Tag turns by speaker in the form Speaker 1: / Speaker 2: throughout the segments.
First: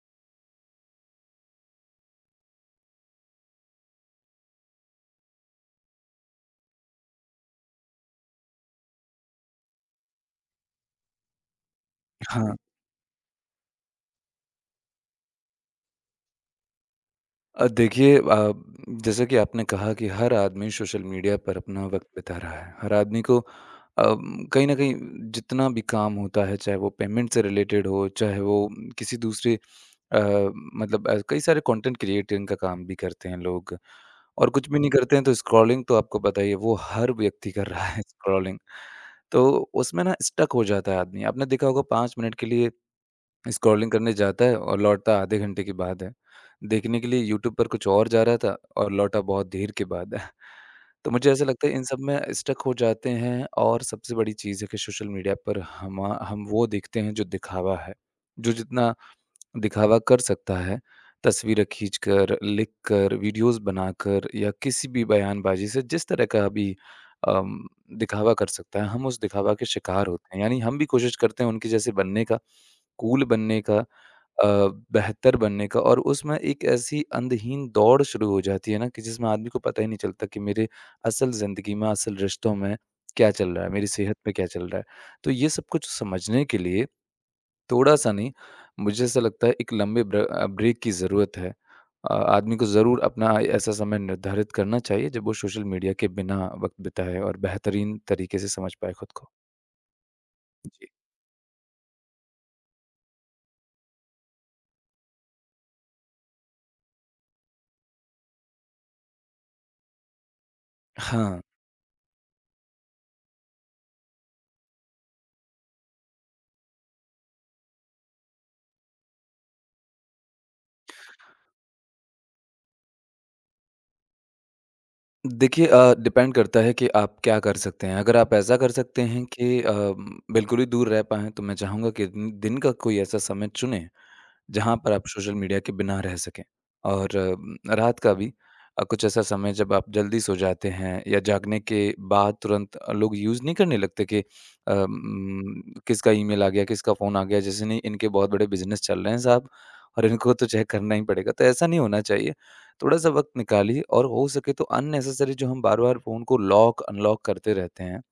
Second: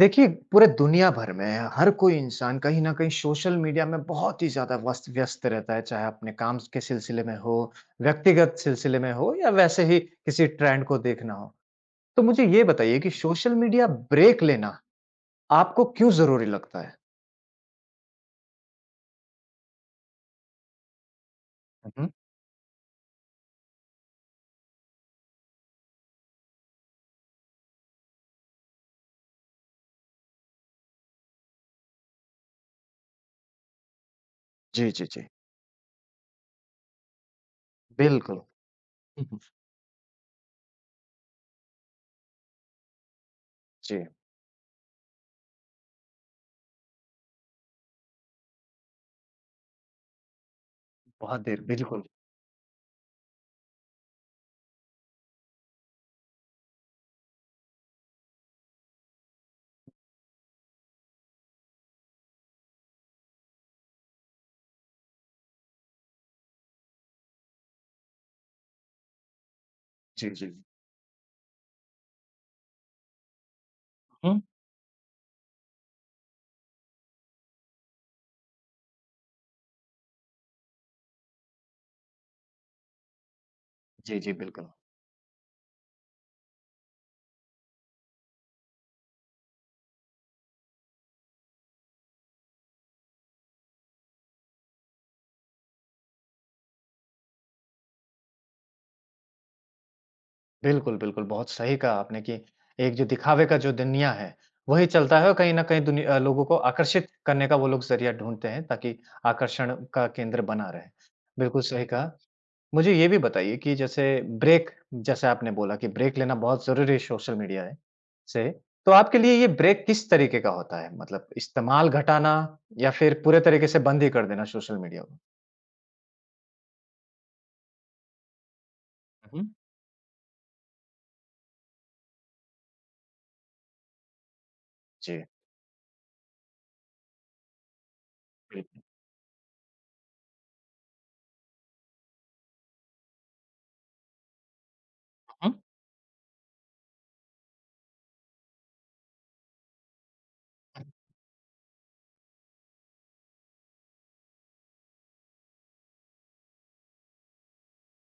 Speaker 1: देखिए, पूरे दुनिया भर में हर कोई इंसान कहीं न कहीं सोशल मीडिया में बहुत ही ज़्यादा वस्त व्यस्त रहता है, चाहे अपने काम के सिलसिले में हो, व्यक्तिगत सिलसिले में हो या वैसे ही किसी ट्रेंड को देखना हो। तो मुझे
Speaker 2: हाँ।
Speaker 1: ये बताइए कि सोशल मीडिया ब्रेक लेना आपको क्यों ज़रूरी लगता है?
Speaker 2: देखिए जैसा कि आपने कहा कि हर आदमी सोशल मीडिया पर अपना
Speaker 1: हुँ,
Speaker 2: वक़्त
Speaker 1: हुँ।
Speaker 2: बिता रहा है। हर आदमी को अ, कहीं न कहीं जितना भी काम होता है, चाहे वो पेमेंट से रिलेटेड हो, चाहे वो किसी दूसरे मतलब कई सारे कंटेंट क्रिएटिंग का काम भी करते हैं लोग और कुछ भी
Speaker 1: जी,
Speaker 2: नहीं
Speaker 1: जी,
Speaker 2: करते हैं
Speaker 1: जी।
Speaker 2: तो स्क्रॉलिंग तो आपको पता ही है, वो हर व्यक्ति कर रहा है
Speaker 1: बिल्कुल।
Speaker 2: स्क्रॉलिंग।
Speaker 1: हुँ, हुँ।
Speaker 2: तो उसमें ना स्टक हो जाता है आदमी। आपने देखा होगा 5 मिनट के लिए स्क्रॉलिंग
Speaker 1: जी,
Speaker 2: करने जाता है और लौटता आधे घंटे के बाद है। देखने के लिए यूट्यूब पर कुछ और जा रहा था और लौटा बहुत देर के बाद है। तो मुझे
Speaker 1: बहुत
Speaker 2: ऐसा
Speaker 1: देर
Speaker 2: लगता है इन सब
Speaker 1: बिल्कुल।
Speaker 2: में स्टक हो जाते हैं और सबसे बड़ी चीज़ है कि सोशल मीडिया पर हम वो देखते हैं जो दिखावा है। जो जितना दिखावा कर सकता है, तस्वीरें खींचकर, लिखकर, वीडियोज़ बनाकर या किसी भी बयानबाज़ी से जिस तरह का भी अम, दिखावा कर सकता है, हम उस दिखावा के शिकार
Speaker 1: जी,
Speaker 2: होते हैं।
Speaker 1: जी।
Speaker 2: यानी हम भी कोशिश करते हैं उनके जैसे बनने का, कूल बनने का
Speaker 1: हुँ।
Speaker 2: अ, बेहतर बनने का और उसमें एक ऐसी अंधहीन दौड़ शुरू हो जाती है ना कि जिसमें आदमी को पता ही नहीं चलता कि मेरे असल ज़िंदगी में, असल रिश्तों में क्या चल रहा है? मेरी सेहत
Speaker 1: जी, जी,
Speaker 2: में क्या चल
Speaker 1: बिल्कुल।
Speaker 2: रहा है? तो ये सब कुछ समझने के लिए थोड़ा-सा नहीं, मुझे ऐसा लगता है एक लंबे ब्रेक की ज़रूरत है। आदमी को ज़रूर अपना ऐसा समय निर्धारित करना चाहिए जब वो सोशल मीडिया के बिना वक़्त बिताए और बेहतरीन तरीके से समझ पाए खुद को। जी।
Speaker 1: बिल्कुल, बिल्कुल, बहुत सही कहा आपने कि एक जो दिखावे का जो दुनिया है, वही चलता है और कहीं न कहीं लोगों को आकर्षित करने का वो लोग ज़रिया ढूँढते हैं ताकि आकर्षण का केंद्र बना रहे।
Speaker 2: हाँ,
Speaker 1: बिल्कुल सही कहा। मुझे ये भी बताइए कि जैसे ब्रेक जैसे आपने बोला कि ब्रेक लेना बहुत ज़रूरी है सोशल मीडिया है से, तो आपके लिए ये ब्रेक किस तरीके का होता है? मतलब इस्तेमाल घटाना या फिर पूरे तरीके से बंद ही कर देना सोशल मीडिया को?
Speaker 2: देखिए डिपेंड करता है कि आप क्या कर सकते हैं। अगर आप ऐसा कर सकते हैं
Speaker 1: हुँ, हुँ।
Speaker 2: कि बिल्कुल ही दूर रह पाएँ, तो मैं चाहूँगा कि दिन दिन का कोई ऐसा समय चुनें जहाँ पर आप
Speaker 1: जी।
Speaker 2: सोशल मीडिया के बिना रह सकें। और रात का भी
Speaker 1: बिल्कुल।
Speaker 2: कुछ ऐसा समय जब आप जल्दी सो जाते हैं या जागने के बाद तुरंत लोग यूज़ नहीं करने लगते कि
Speaker 1: हुँ, हुँ।
Speaker 2: किसका ईमेल आ गया, किसका फ़ोन आ गया, जैसे नहीं इनके बहुत बड़े बिज़नेस चल रहे हैं साहब और इनको तो चेक करना ही पड़ेगा। तो ऐसा नहीं होना चाहिए। थोड़ा-सा वक़्त निकालिए और हो सके तो अननेसेसरी जो हम बार-बार फ़ोन को लॉक अनलॉक करते रहते हैं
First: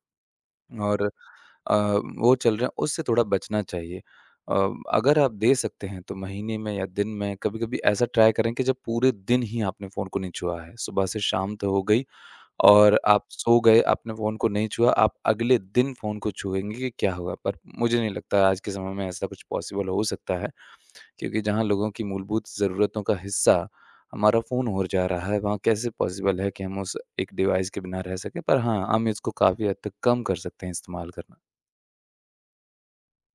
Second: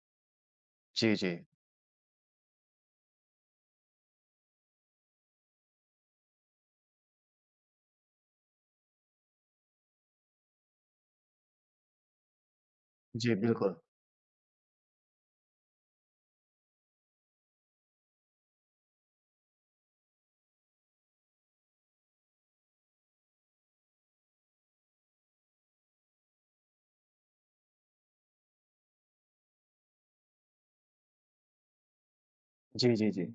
Speaker 2: और
Speaker 1: जी, जी।
Speaker 2: अ, वो चल रहे हैं, उससे थोड़ा बचना चाहिए। अगर आप दे सकते हैं तो महीने में या दिन में कभी-कभी ऐसा ट्राई करें कि जब पूरे दिन ही आपने फ़ोन को नहीं छुआ है, सुबह से शाम तो हो गई और आप
Speaker 1: जी,
Speaker 2: सो
Speaker 1: बिल्कुल।
Speaker 2: गए, आपने फ़ोन को नहीं छुआ, आप अगले दिन फ़ोन को छुएँगे कि क्या होगा? पर मुझे नहीं लगता आज के समय में ऐसा कुछ पॉसिबल हो सकता है, क्योंकि जहाँ लोगों की मूलभूत ज़रूरतों का हिस्सा हमारा फ़ोन हो जा रहा है, वहाँ कैसे पॉसिबल है कि हम उस एक डिवाइस के बिना रह सकें? पर हाँ, हम इसको काफ़ी हद तक कम कर सकते हैं इस्तेमाल करना।
Speaker 1: जी, जी, जी।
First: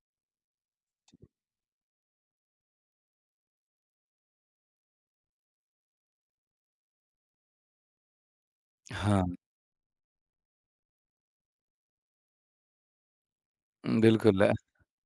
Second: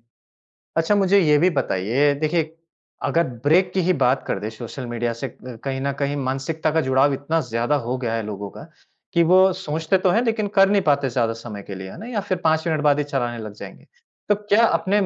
Speaker 1: अच्छा मुझे ये भी बताइए, देखिए अगर ब्रेक की ही बात कर दें सोशल मीडिया से कहीं न कहीं मानसिकता का जुड़ाव इतना ज़्यादा हो गया है लोगों का, कि
Speaker 2: हाँ,
Speaker 1: वो सोचते तो हैं लेकिन कर नहीं पाते ज़्यादा समय के लिए, है ना? या फिर 5 मिनट बाद ही चलाने लग जाएँगे। तो
Speaker 2: बिल्कुल।
Speaker 1: क्या अपने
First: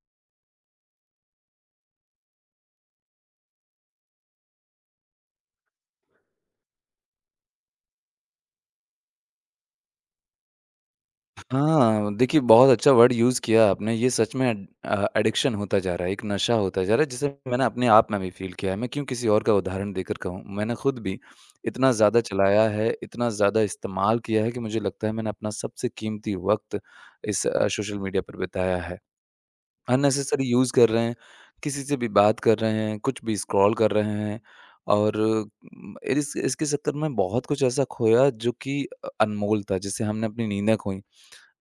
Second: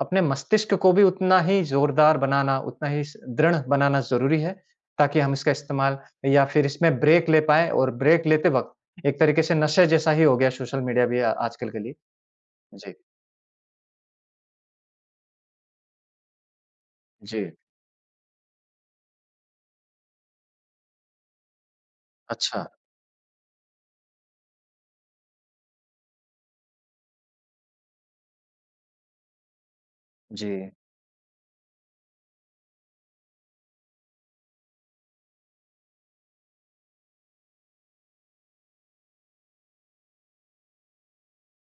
Speaker 1: अपने मस्तिष्क को भी उतना ही ज़ोरदार बनाना, उतना ही स दृढ़ बनाना ज़रूरी है, ताकि हम इसका इस्तेमाल या फिर इसमें ब्रेक ले पाएँ और ब्रेक लेते वक़्त एक तरीके से नशे जैसा ही हो गया सोशल मीडिया भी आजकल के लिए?
Speaker 2: हाँ, देखिए बहुत अच्छा
Speaker 1: जी।
Speaker 2: वर्ड यूज़ किया आपने, ये सच में एडिक्शन होता जा रहा है, एक नशा होता जा रहा है जिसे
Speaker 1: जी।
Speaker 2: मैंने अपने आप में भी फ़ील किया है, मैं क्यों किसी और का उदाहरण देकर कहूँ। मैंने खुद भी इतना ज़्यादा
Speaker 1: अच्छा।
Speaker 2: चलाया है, इतना ज़्यादा इस्तेमाल किया है कि मुझे लगता है मैंने अपना सबसे कीमती वक़्त इस सोशल मीडिया पर बिताया है। अननेसेसरी
Speaker 1: जी।
Speaker 2: यूज़ कर रहे हैं, किसी से भी बात कर रहे हैं, कुछ भी स्क्रॉल कर रहे हैं और इस इसके चक्कर में बहुत कुछ ऐसा खोया जो कि अनमोल था, जिससे हमने अपनी नींदें खोई।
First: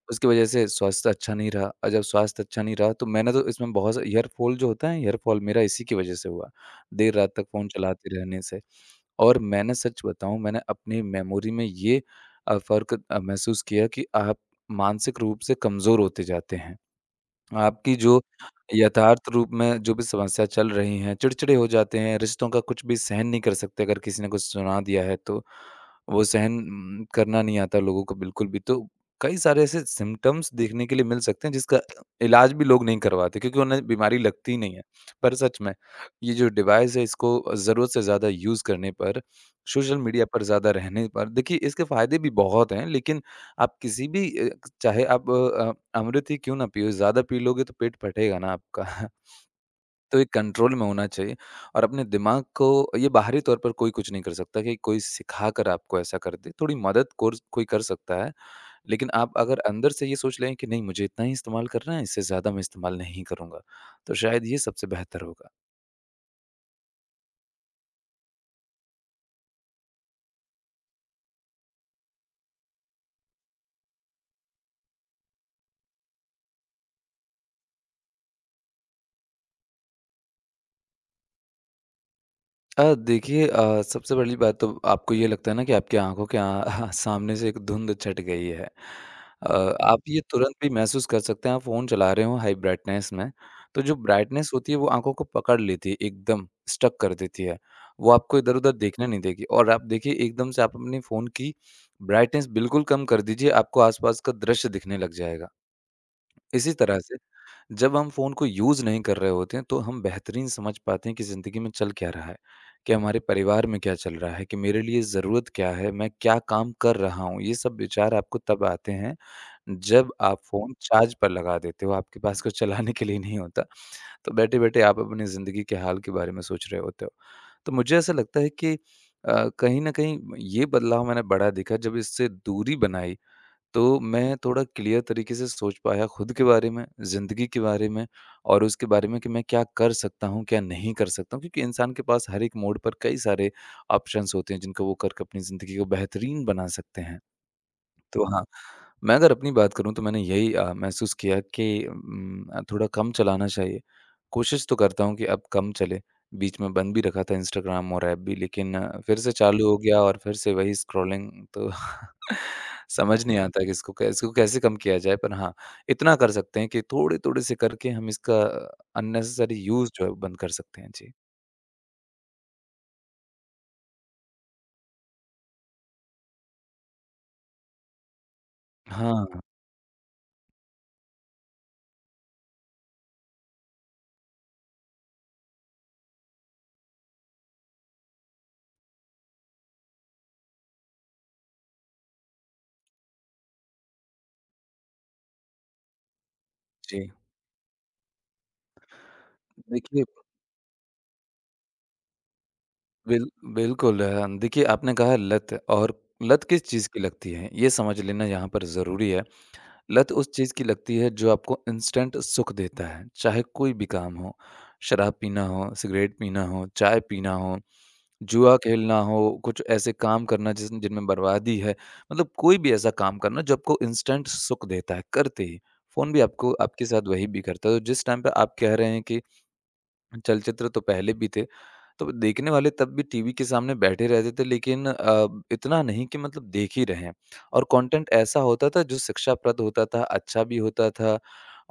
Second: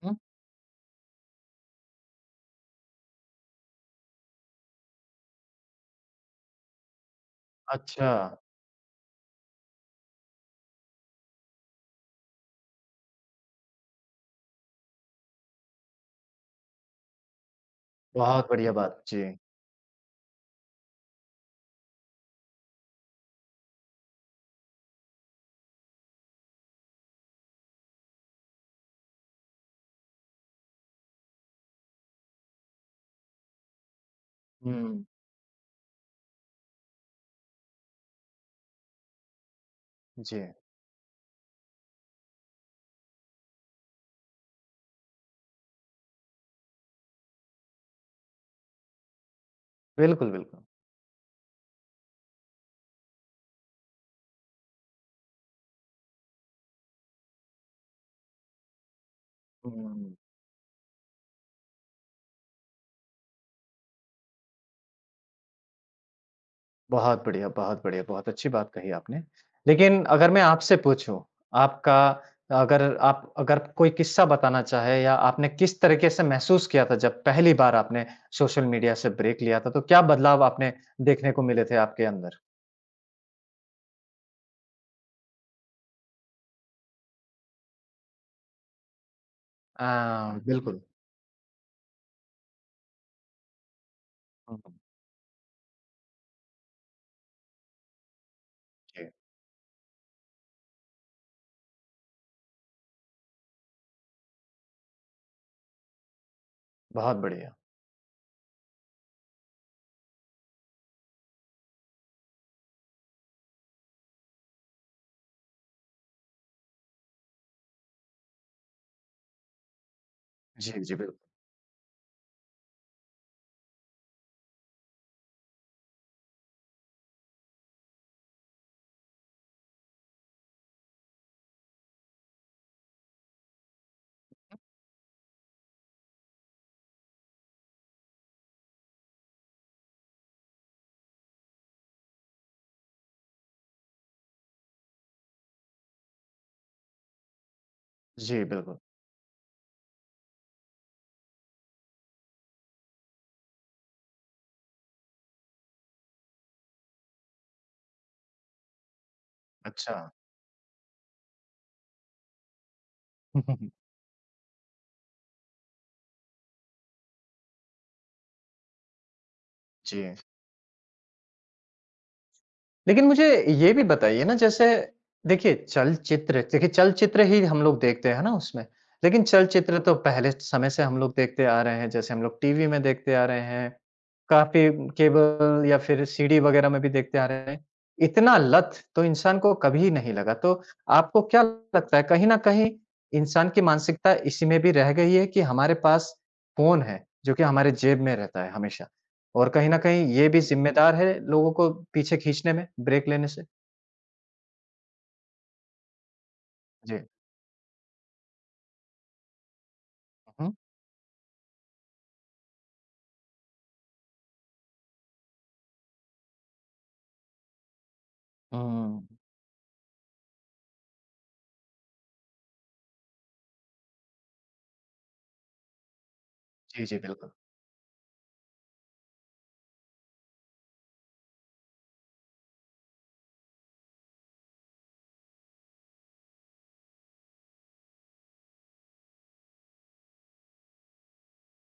Speaker 1: हुँ।
Speaker 2: उसकी वजह से स्वास्थ्य अच्छा नहीं रहा और जब स्वास्थ्य अच्छा नहीं रहा तो मैंने तो इसमें बहुत ईयरफॉल जो होता है ईयरफॉल मेरा इसी की वजह से हुआ। देर रात तक फ़ोन
Speaker 1: अच्छा,
Speaker 2: चलाते रहने से और मैंने सच बताऊँ मैंने अपनी मेमोरी में ये फ़र्क महसूस किया कि आप मानसिक रूप से कमज़ोर होते जाते हैं। आपकी जो
Speaker 1: बहुत बढ़िया बात। जी।
Speaker 2: यथार्थ रूप में जो भी समस्या चल रही हैं, चिड़चिड़े हो जाते हैं, रिश्तों का कुछ भी सहन नहीं कर सकते अगर किसी ने कुछ सुना दिया है तो, वो सहन करना नहीं आता लोगों को बिल्कुल भी। तो कई सारे ऐसे सिम्पटम्स देखने के लिए मिल सकते हैं जिसका इलाज भी लोग नहीं करवाते क्योंकि उन्हें बीमारी लगती ही नहीं है।
Speaker 1: हुँ,
Speaker 2: पर सच में ये जो डिवाइस है इसको ज़रूरत से ज़्यादा यूज़ करने पर, सोशल मीडिया पर
Speaker 1: जी।
Speaker 2: ज़्यादा रहने पर देखिए इसके फ़ायदे भी बहुत हैं लेकिन आप किसी भी चाहे आप अमृत ही क्यों ना पियो, ज़्यादा पी लोगे तो पेट फटेगा ना आपका। तो
Speaker 1: बिल्कुल,
Speaker 2: एक
Speaker 1: बिल्कुल।
Speaker 2: कंट्रोल में होना चाहिए और अपने दिमाग को ये बाहरी तौर पर कोई कुछ नहीं कर सकता कि कोई सिखाकर आपको ऐसा कर दे। थोड़ी मदद कोर्स कोई कर सकता है, लेकिन आप अगर अंदर से
Speaker 1: हुँ,
Speaker 2: ये सोच लें कि नहीं मुझे इतना ही इस्तेमाल करना है, इससे ज़्यादा मैं इस्तेमाल नहीं करूँगा, तो शायद ये सबसे बेहतर होगा।
Speaker 1: बहुत बढ़िया, बहुत बढ़िया, बहुत अच्छी बात कही आपने। लेकिन अगर मैं आपसे पूछूँ, आपका अगर आप अगर कोई किस्सा बताना चाहे या आपने किस तरीके से महसूस किया था जब पहली बार आपने सोशल मीडिया से ब्रेक लिया था, तो क्या बदलाव आपने देखने को मिले थे आपके अंदर?
Speaker 2: देखिए सबसे पहली बात तो आपको ये लगता है ना कि आपकी आँखों के सामने से एक धुंध छट गई है। अ,
Speaker 1: अ,
Speaker 2: आप ये तुरंत भी
Speaker 1: बिल्कुल।
Speaker 2: महसूस कर सकते हैं, आप फ़ोन चला रहे हो हाई ब्राइटनेस में, तो जो ब्राइटनेस
Speaker 1: हुँ,
Speaker 2: होती है वो आँखों को पकड़ लेती है, एकदम स्टक कर देती है। वो आपको इधर-उधर देखने
Speaker 1: जी,
Speaker 2: नहीं देगी और आप देखिए एकदम से आप अपने फ़ोन की ब्राइटनेस बिल्कुल कम कर दीजिए, आपको आस-पास का दृश्य दिखने लग जाएगा। इसी तरह से
Speaker 1: बहुत बढ़िया।
Speaker 2: जब हम फ़ोन को यूज़ नहीं कर रहे होते हैं, तो हम बेहतरीन समझ पाते हैं कि ज़िंदगी में चल क्या रहा है? कि हमारे परिवार में क्या चल रहा है? कि मेरे लिए ज़रूरत क्या है? मैं क्या काम कर रहा हूँ? ये सब विचार आपको तब आते हैं, जब आप
Speaker 1: जी,
Speaker 2: फ़ोन
Speaker 1: जी,
Speaker 2: चार्ज
Speaker 1: बिल्कुल।
Speaker 2: पर लगा देते हो, आपके पास कुछ चलाने के लिए नहीं होता। तो बैठे-बैठे आप अपनी ज़िंदगी के हाल के बारे में सोच रहे होते हो। तो मुझे ऐसा लगता है कि कहीं न कहीं ये बदलाव मैंने बड़ा देखा, जब इससे दूरी बनाई तो मैं थोड़ा क्लियर तरीके से सोच पाया खुद के बारे में, ज़िंदगी के बारे में और उसके बारे में कि मैं क्या कर सकता हूँ, क्या नहीं कर सकता हूँ। क्योंकि इंसान के पास हर एक मोड़ पर कई सारे ऑप्शंस होते हैं जिनको वो करके अपनी ज़िंदगी को बेहतरीन बना सकते हैं। तो
Speaker 1: जी,
Speaker 2: हाँ,
Speaker 1: बिल्कुल।
Speaker 2: मैं अगर अपनी बात करूँ तो मैंने यही महसूस किया कि थोड़ा कम चलाना चाहिए। कोशिश तो करता हूँ कि अब कम चले, बीच में बंद भी रखा था इंस्टाग्राम और ऐप भी लेकिन फिर से चालू हो
Speaker 1: अच्छा।
Speaker 2: गया और फिर से वही स्क्रॉलिंग तो समझ नहीं आता कि इसको कैसे कम किया जाए, पर हाँ, इतना कर सकते हैं कि थोड़े-थोड़े से करके हम इसका अननेसेसरी यूज़ जो है
Speaker 1: जी।
Speaker 2: वो बंद कर सकते हैं। जी।
Speaker 1: लेकिन मुझे ये भी बताइए ना जैसे देखिए चलचित्र ही हम लोग देखते हैं ना उसमें। लेकिन
Speaker 2: हाँ,
Speaker 1: चलचित्र तो पहले समय से हम लोग देखते आ रहे हैं, जैसे हम लोग टीवी में देखते आ रहे हैं, काफ़ी केबल या फिर सीडी वग़ैरह में भी देखते आ रहे हैं। इतना लत तो इंसान को कभी नहीं लगा, तो आपको क्या लगता है कहीं न कहीं इंसान की मानसिकता इसी में भी रह गई है कि हमारे पास फ़ोन है,
Speaker 2: जी।
Speaker 1: जो कि हमारे जेब में रहता है हमेशा? और कहीं न
Speaker 2: देखिए
Speaker 1: कहीं ये भी ज़िम्मेदार है लोगों को पीछे खींचने में ब्रेक
Speaker 2: बिल
Speaker 1: लेने से।
Speaker 2: बिल्कुल देखिए आपने कहा लत और लत किस चीज़
Speaker 1: जी।
Speaker 2: की लगती है, ये समझ लेना यहाँ पर ज़रूरी है। लत उस
Speaker 1: हुँ,
Speaker 2: चीज़ की लगती है जो आपको इंस्टेंट सुख देता है, चाहे कोई भी काम हो। शराब पीना हो, सिगरेट पीना हो, चाय पीना हो, जुआ खेलना
Speaker 1: हुँ।
Speaker 2: हो, कुछ ऐसे काम करना जिस जिनमें बर्बादी है। मतलब कोई भी ऐसा काम करना जो आपको इंस्टेंट सुख देता है, करते ही। फ़ोन भी आपको
Speaker 1: जी,
Speaker 2: आपके
Speaker 1: जी,
Speaker 2: साथ वही
Speaker 1: बिल्कुल।
Speaker 2: भी करता है। तो जिस टाइम पे आप कह रहे हैं कि चलचित्र तो पहले भी थे, तो देखने वाले तब भी टीवी के सामने बैठे रहते थे लेकिन इतना नहीं कि मतलब देख ही रहे हैं और कंटेंट ऐसा होता था जो शिक्षाप्रद होता था, अच्छा भी होता था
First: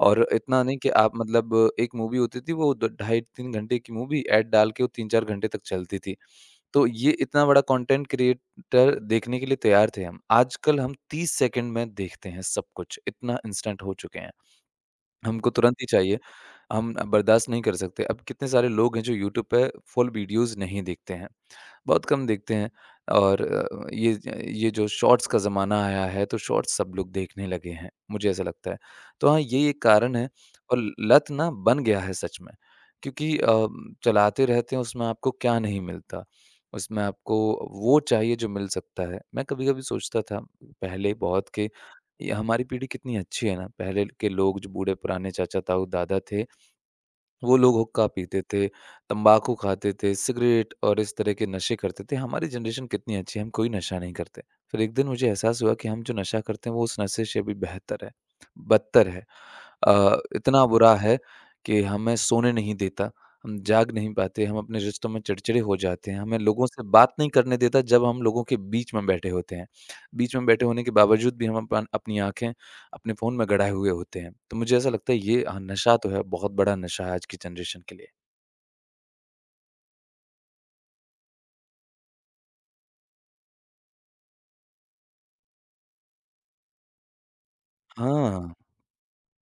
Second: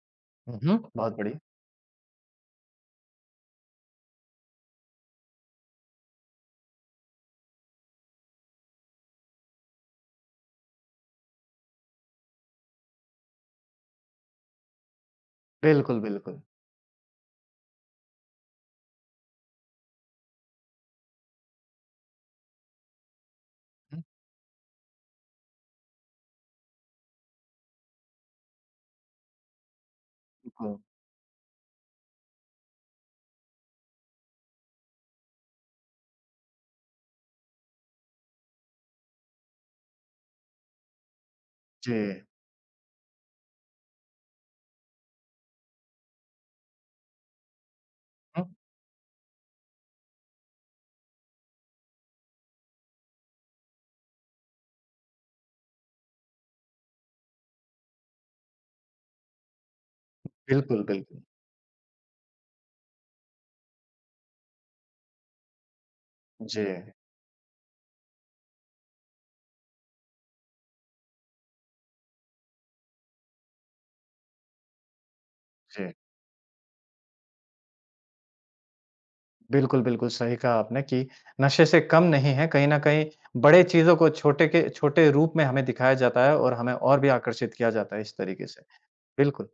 Speaker 2: और
Speaker 1: हुँ,
Speaker 2: इतना नहीं
Speaker 1: हुँ,
Speaker 2: कि आप
Speaker 1: बहुत बढ़िया।
Speaker 2: मतलब एक मूवी होती थी वो द ढाई 3 घंटे की मूवी ऐड डाल के वो 3-4 घंटे तक चलती थी। तो ये इतना बड़ा कंटेंट क्रिएटर देखने के लिए तैयार थे हम। आजकल हम 30 सेकंड में देखते हैं सब कुछ, इतना इंस्टेंट हो चुके हैं। हमको तुरंत ही
Speaker 1: बिल्कुल,
Speaker 2: चाहिए,
Speaker 1: बिल्कुल।
Speaker 2: हम बर्दाश्त नहीं कर सकते। अब कितने सारे लोग हैं जो यूट्यूब पे फुल वीडियोज़ नहीं देखते हैं। बहुत कम देखते हैं और
Speaker 1: हुँ,
Speaker 2: ये जो शॉर्ट्स का ज़माना आया है तो शॉर्ट्स सब लोग देखने लगे हैं, मुझे ऐसा लगता है। तो हाँ, ये एक कारण है
Speaker 1: बिल्कुल।
Speaker 2: और लत ना बन गया है सच में क्योंकि चलाते रहते हैं उसमें आपको क्या नहीं मिलता, उसमें आपको वो चाहिए जो मिल सकता है। मैं कभी-कभी सोचता था पहले बहुत कि
Speaker 1: जी।
Speaker 2: ये हमारी पीढ़ी कितनी अच्छी है ना, पहले के लोग जो बूढ़े पुराने चाचा-ताऊ, दादा थे वो लोग हुक्का पीते
Speaker 1: हुँ,
Speaker 2: थे, तम्बाकू खाते थे, सिगरेट और इस तरह के नशे करते थे। हमारी जनरेशन कितनी अच्छी है, हम कोई नशा नहीं करते। फिर एक दिन मुझे एहसास हुआ कि हम जो नशा करते हैं, वो उस नशे से भी बेहतर है, बदतर है। इतना
Speaker 1: बिल्कुल,
Speaker 2: बुरा है
Speaker 1: बिल्कुल।
Speaker 2: कि हमें सोने नहीं देता, हम जाग नहीं पाते, हम अपने रिश्तों में चिड़चिड़े हो जाते हैं, हमें
Speaker 1: जी,
Speaker 2: लोगों से बात नहीं करने देता जब हम लोगों के बीच में बैठे होते हैं। बीच में बैठे होने के बावजूद भी हम अपनी आँखें अपने फ़ोन में गड़ाए हुए होते हैं। तो मुझे ऐसा लगता है ये हाँ,
Speaker 1: जी।
Speaker 2: नशा तो है, बहुत बड़ा नशा है आज की जनरेशन के लिए।
Speaker 1: बिल्कुल, बिल्कुल सही कहा आपने कि नशे से कम नहीं है, कहीं न कहीं बड़े चीज़ों को छोटे के छोटे रूप में हमें दिखाया जाता है और हमें और भी आकर्षित किया जाता है इस तरीके
Speaker 2: हाँ,
Speaker 1: से। बिल्कुल।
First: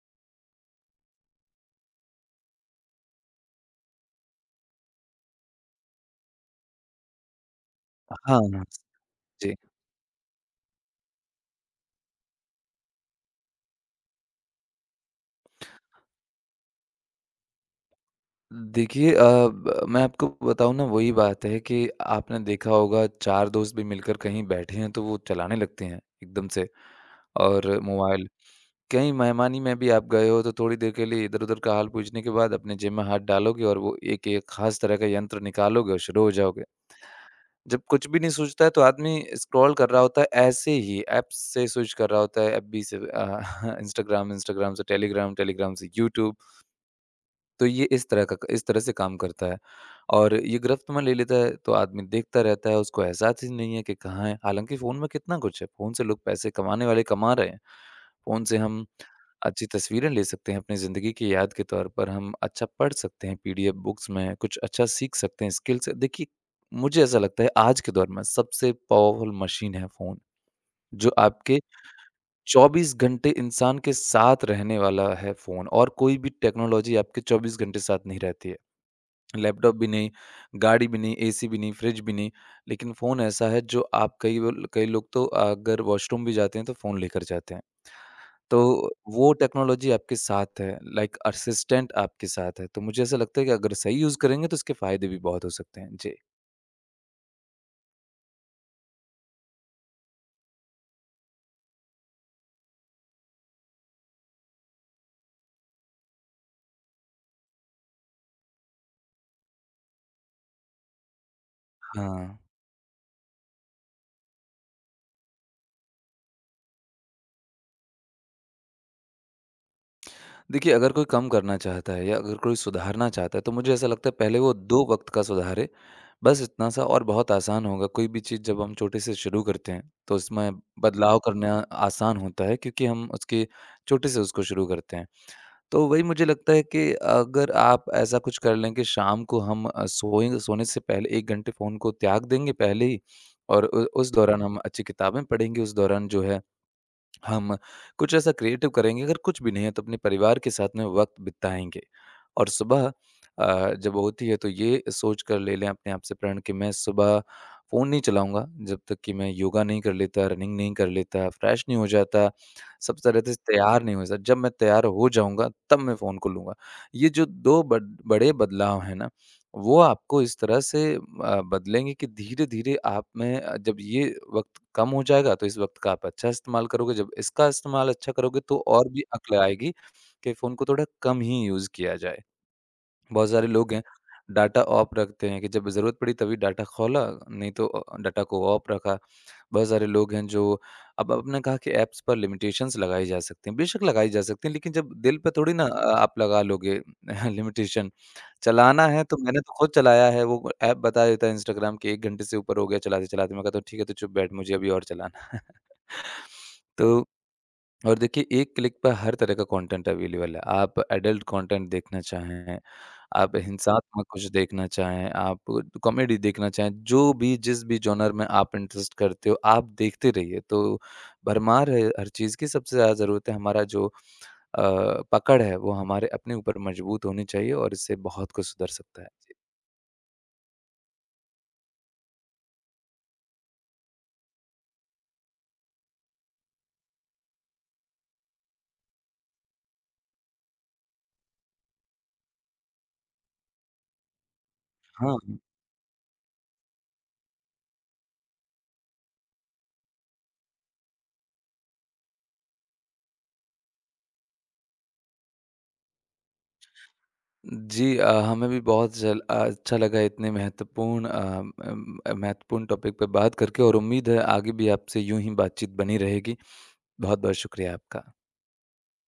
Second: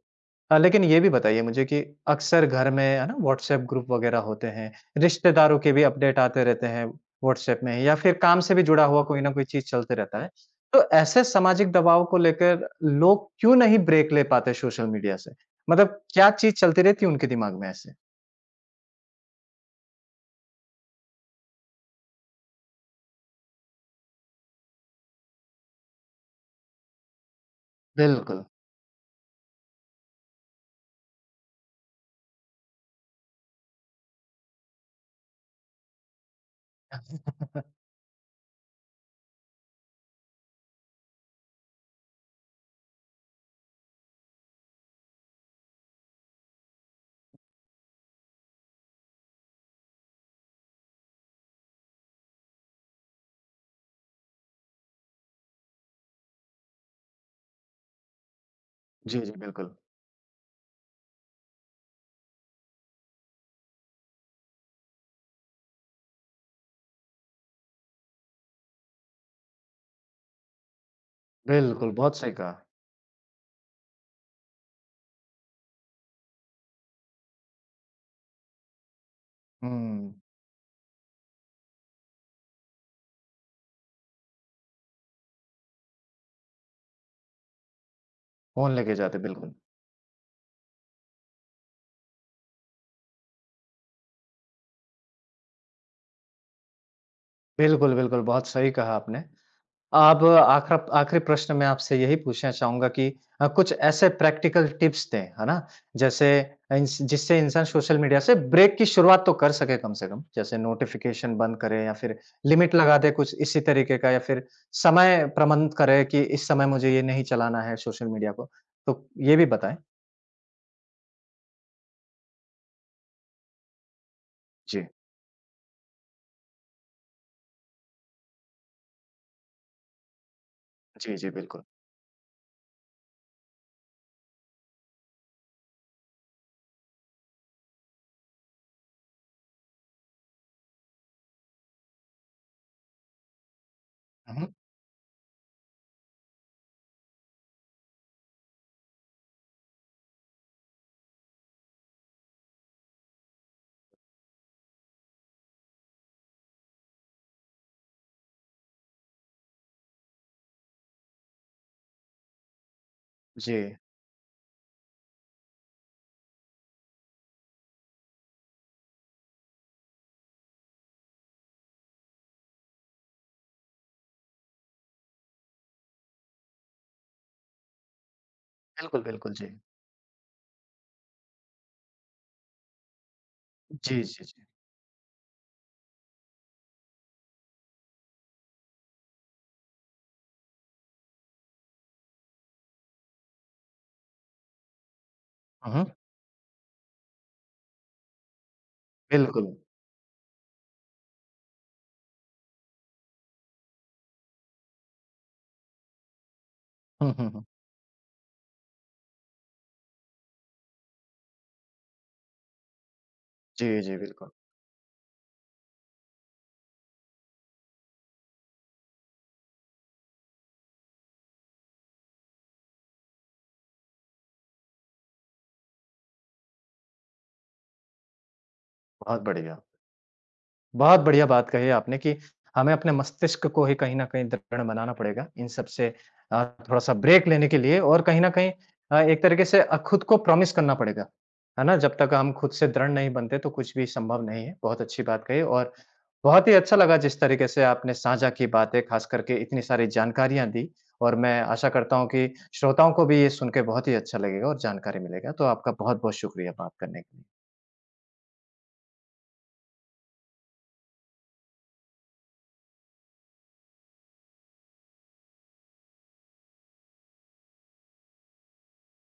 Speaker 1: हाँ, लेकिन ये भी बताइए मुझे कि अक्सर घर में है ना व्हाट्सएप ग्रुप वगैरह होते हैं, रिश्तेदारों के भी अपडेट आते रहते हैं व्हाट्सएप में या फिर काम
Speaker 2: हाँ,
Speaker 1: से भी
Speaker 2: हाँ।
Speaker 1: जुड़ा हुआ कोई ना कोई
Speaker 2: जी।
Speaker 1: चीज़ चलते रहता है। तो ऐसे सामाजिक दबाव को लेकर लोग क्यों नहीं ब्रेक ले पाते सोशल मीडिया से? मतलब क्या चीज़ चलती रहती है उनके दिमाग में ऐसे?
Speaker 2: देखिए अ, ब मैं आपको बताऊँ ना, वही बात है कि आपने देखा होगा 4 दोस्त भी मिलकर कहीं बैठे हैं तो वो चलाने लगते हैं एकदम से और मोबाइल।
Speaker 1: बिल्कुल।
Speaker 2: कहीं मेहमानी में भी आप गए हो तो थोड़ी देर के लिए इधर-उधर का हाल पूछने के बाद अपने जेब में हाथ डालोगे और वो एक एक ख़ास तरह का यंत्र निकालोगे और शुरू हो जाओगे। जब कुछ भी नहीं सूझता है तो आदमी स्क्रॉल कर रहा होता है, ऐसे ही ऐप्स से स्विच कर रहा होता है, एफबी से इंस्टाग्राम इंस्टाग्राम से टेलीग्राम टेलीग्राम से यूट्यूब। तो ये इस तरह से काम करता है और ये गिरफ्त में ले लेता है, तो आदमी देखता रहता है, उसको एहसास ही नहीं है कि कहाँ है। हालांकि फ़ोन में कितना कुछ है, फ़ोन से लोग पैसे कमाने वाले कमा रहे हैं, फ़ोन से हम
Speaker 1: जी, जी,
Speaker 2: अच्छी
Speaker 1: बिल्कुल।
Speaker 2: तस्वीरें ले सकते हैं अपनी ज़िंदगी की याद के तौर पर, हम अच्छा पढ़ सकते हैं पीडीएफ बुक्स में, कुछ अच्छा सीख सकते हैं स्किल्स। देखिए मुझे ऐसा लगता है आज के दौर में सबसे पावरफुल मशीन है फ़ोन, जो आपके
Speaker 1: बिल्कुल, बहुत सही कहा।
Speaker 2: 24 घंटे इंसान के साथ रहने वाला है। फ़ोन और कोई भी टेक्नोलॉजी आपके 24 घंटे साथ नहीं रहती है, लैपटॉप भी नहीं,
Speaker 1: हुँ,
Speaker 2: गाड़ी भी नहीं, एसी भी नहीं, फ्रिज भी नहीं, लेकिन फ़ोन ऐसा है जो आप कई वो कई लोग तो अगर वॉशरूम भी जाते हैं तो फ़ोन लेकर जाते हैं। तो
Speaker 1: फ़ोन लेके जाते,
Speaker 2: वो
Speaker 1: बिल्कुल।
Speaker 2: टेक्नोलॉज़ी आपके साथ है, लाइक असिस्टेंट आपके साथ है, तो मुझे ऐसा लगता है कि अगर सही यूज़ करेंगे तो इसके फ़ायदे भी बहुत हो सकते हैं। जी।
Speaker 1: बिल्कुल, बिल्कुल, बहुत सही कहा आपने। अब आखरा आखिरी प्रश्न मैं आपसे यही पूछना चाहूँगा कि कुछ ऐसे प्रैक्टिकल टिप्स दें, है ना? जैसे इंस जिससे इंसान सोशल मीडिया से ब्रेक की शुरुआत तो कर सके कम से कम। जैसे नोटिफ़िकेशन बंद करे या फिर
Speaker 2: हाँ,
Speaker 1: लिमिट लगा दे कुछ इसी तरीके का या फिर समय प्रबंध करे कि इस समय मुझे ये नहीं चलाना है सोशल मीडिया को। तो ये भी बताएँ?
Speaker 2: देखिए अगर कोई कम करना चाहता है या अगर कोई सुधारना चाहता है, तो मुझे ऐसा लगता है पहले वो 2
Speaker 1: जी।
Speaker 2: वक़्त का सुधारे, बस इतना सा और बहुत आसान होगा। कोई भी चीज़ जब हम छोटे से शुरू करते हैं, तो उसमें
Speaker 1: जी,
Speaker 2: बदलाव
Speaker 1: जी,
Speaker 2: करना
Speaker 1: बिल्कुल।
Speaker 2: आसान होता है क्योंकि हम उसके छोटे से उसको शुरू करते हैं। तो वही मुझे लगता है कि अगर आप ऐसा कुछ कर लें कि शाम को हम सोएँ सोने से पहले 1 घंटे फ़ोन को त्याग देंगे पहले ही, और उ उस
Speaker 1: हुँ,
Speaker 2: दौरान
Speaker 1: हुँ।
Speaker 2: हम अच्छी किताबें पढ़ेंगे, उस दौरान जो है हम कुछ ऐसा क्रिएटिव करेंगे, अगर कुछ भी नहीं है तो अपने परिवार के साथ में वक्त बिताएँगे। और सुबह जब होती है तो ये सोच कर ले लें अपने आप से प्रण कि मैं सुबह फ़ोन नहीं चलाऊँगा जब तक कि मैं योगा नहीं कर लेता, रनिंग नहीं कर लेता, फ्रेश नहीं हो जाता, सब तरह से
Speaker 1: जी।
Speaker 2: तैयार नहीं हो जाता। जब मैं तैयार हो जाऊँगा तब मैं फ़ोन को लूँगा। ये जो 2 बड बड़े बदलाव हैं ना, वो आपको इस तरह से बदलेंगे कि धीरे-धीरे आप में जब ये वक़्त कम हो जाएगा, तो इस वक़्त का आप अच्छा इस्तेमाल करोगे, जब इसका इस्तेमाल अच्छा करोगे तो और
Speaker 1: बिल्कुल,
Speaker 2: भी
Speaker 1: बिल्कुल,
Speaker 2: अक्ल
Speaker 1: जी।
Speaker 2: आएगी कि फ़ोन को थोड़ा कम ही यूज़ किया जाए। बहुत सारे लोग हैं,
Speaker 1: जी, जी, जी।
Speaker 2: डाटा ऑफ रखते हैं कि जब ज़रूरत पड़ी तभी डाटा खोला, नहीं तो डाटा को ऑफ रखा। बहुत सारे लोग हैं जो। अब आपने कहा कि ऐप्स पर लिमिटेशंस लगाई जा सकती हैं, बेशक लगाई जा सकती हैं, लेकिन जब दिल पे थोड़ी ना
Speaker 1: हुँ, हुँ।
Speaker 2: आप लगा लोगे। लिमिटेशन चलाना है तो मैंने
Speaker 1: बिल्कुल।
Speaker 2: तो खुद चलाया है, वो ऐप बता देता है इंस्टाग्राम कि 1 घंटे से ऊपर हो गया चलाते-चलाते, मैं कहता हूँ ठीक है, तो चुप बैठ मुझे अभी और चलाना है। तो
Speaker 1: हुँ, हुँ, हुँ।
Speaker 2: और देखिए एक क्लिक पर हर तरह का कंटेंट अवेलेबल है, आप एडल्ट कंटेंट देखना चाहें, आप
Speaker 1: जी, जी,
Speaker 2: हिंसात्मक कुछ
Speaker 1: बिल्कुल।
Speaker 2: देखना चाहें, आप कॉमेडी देखना चाहें, जो भी जिस भी जॉनर में आप इंटरेस्ट करते हो, आप देखते रहिए। तो भरमार है हर चीज़ की, सबसे ज़्यादा ज़रूरत है हमारा जो पकड़ है वो हमारे अपने ऊपर मजबूत होनी चाहिए और इससे बहुत कुछ सुधर सकता है।
Speaker 1: बहुत
Speaker 2: जी।
Speaker 1: बढ़िया। बहुत बढ़िया बात कही आपने कि हमें अपने मस्तिष्क को ही कहीं न कहीं दृढ़ बनाना पड़ेगा इन सब से अ, थोड़ा-सा ब्रेक लेने के लिए और कहीं न कहीं एक तरीके से खुद को प्रॉमिस करना पड़ेगा, है ना? जब तक हम खुद से दृढ़ नहीं बनते तो कुछ भी संभव नहीं है। बहुत अच्छी
Speaker 2: हाँ।
Speaker 1: बात कही और बहुत ही अच्छा लगा जिस तरीके से आपने साझा की बातें, खास करके इतनी सारी जानकारियाँ दी और मैं आशा करता हूँ कि श्रोताओं को भी ये सुन के बहुत ही अच्छा लगेगा और जानकारी मिलेगा। तो आपका बहुत-बहुत शुक्रिया बात करने के लिए।
Speaker 2: जी हमें भी बहुत अच्छा लगा इतने महत्वपूर्ण अ, अम, अ, महत्वपूर्ण टॉपिक पे बात करके, और उम्मीद है आगे भी आपसे यूँ ही बातचीत बनी रहेगी। बहुत-बहुत शुक्रिया आपका।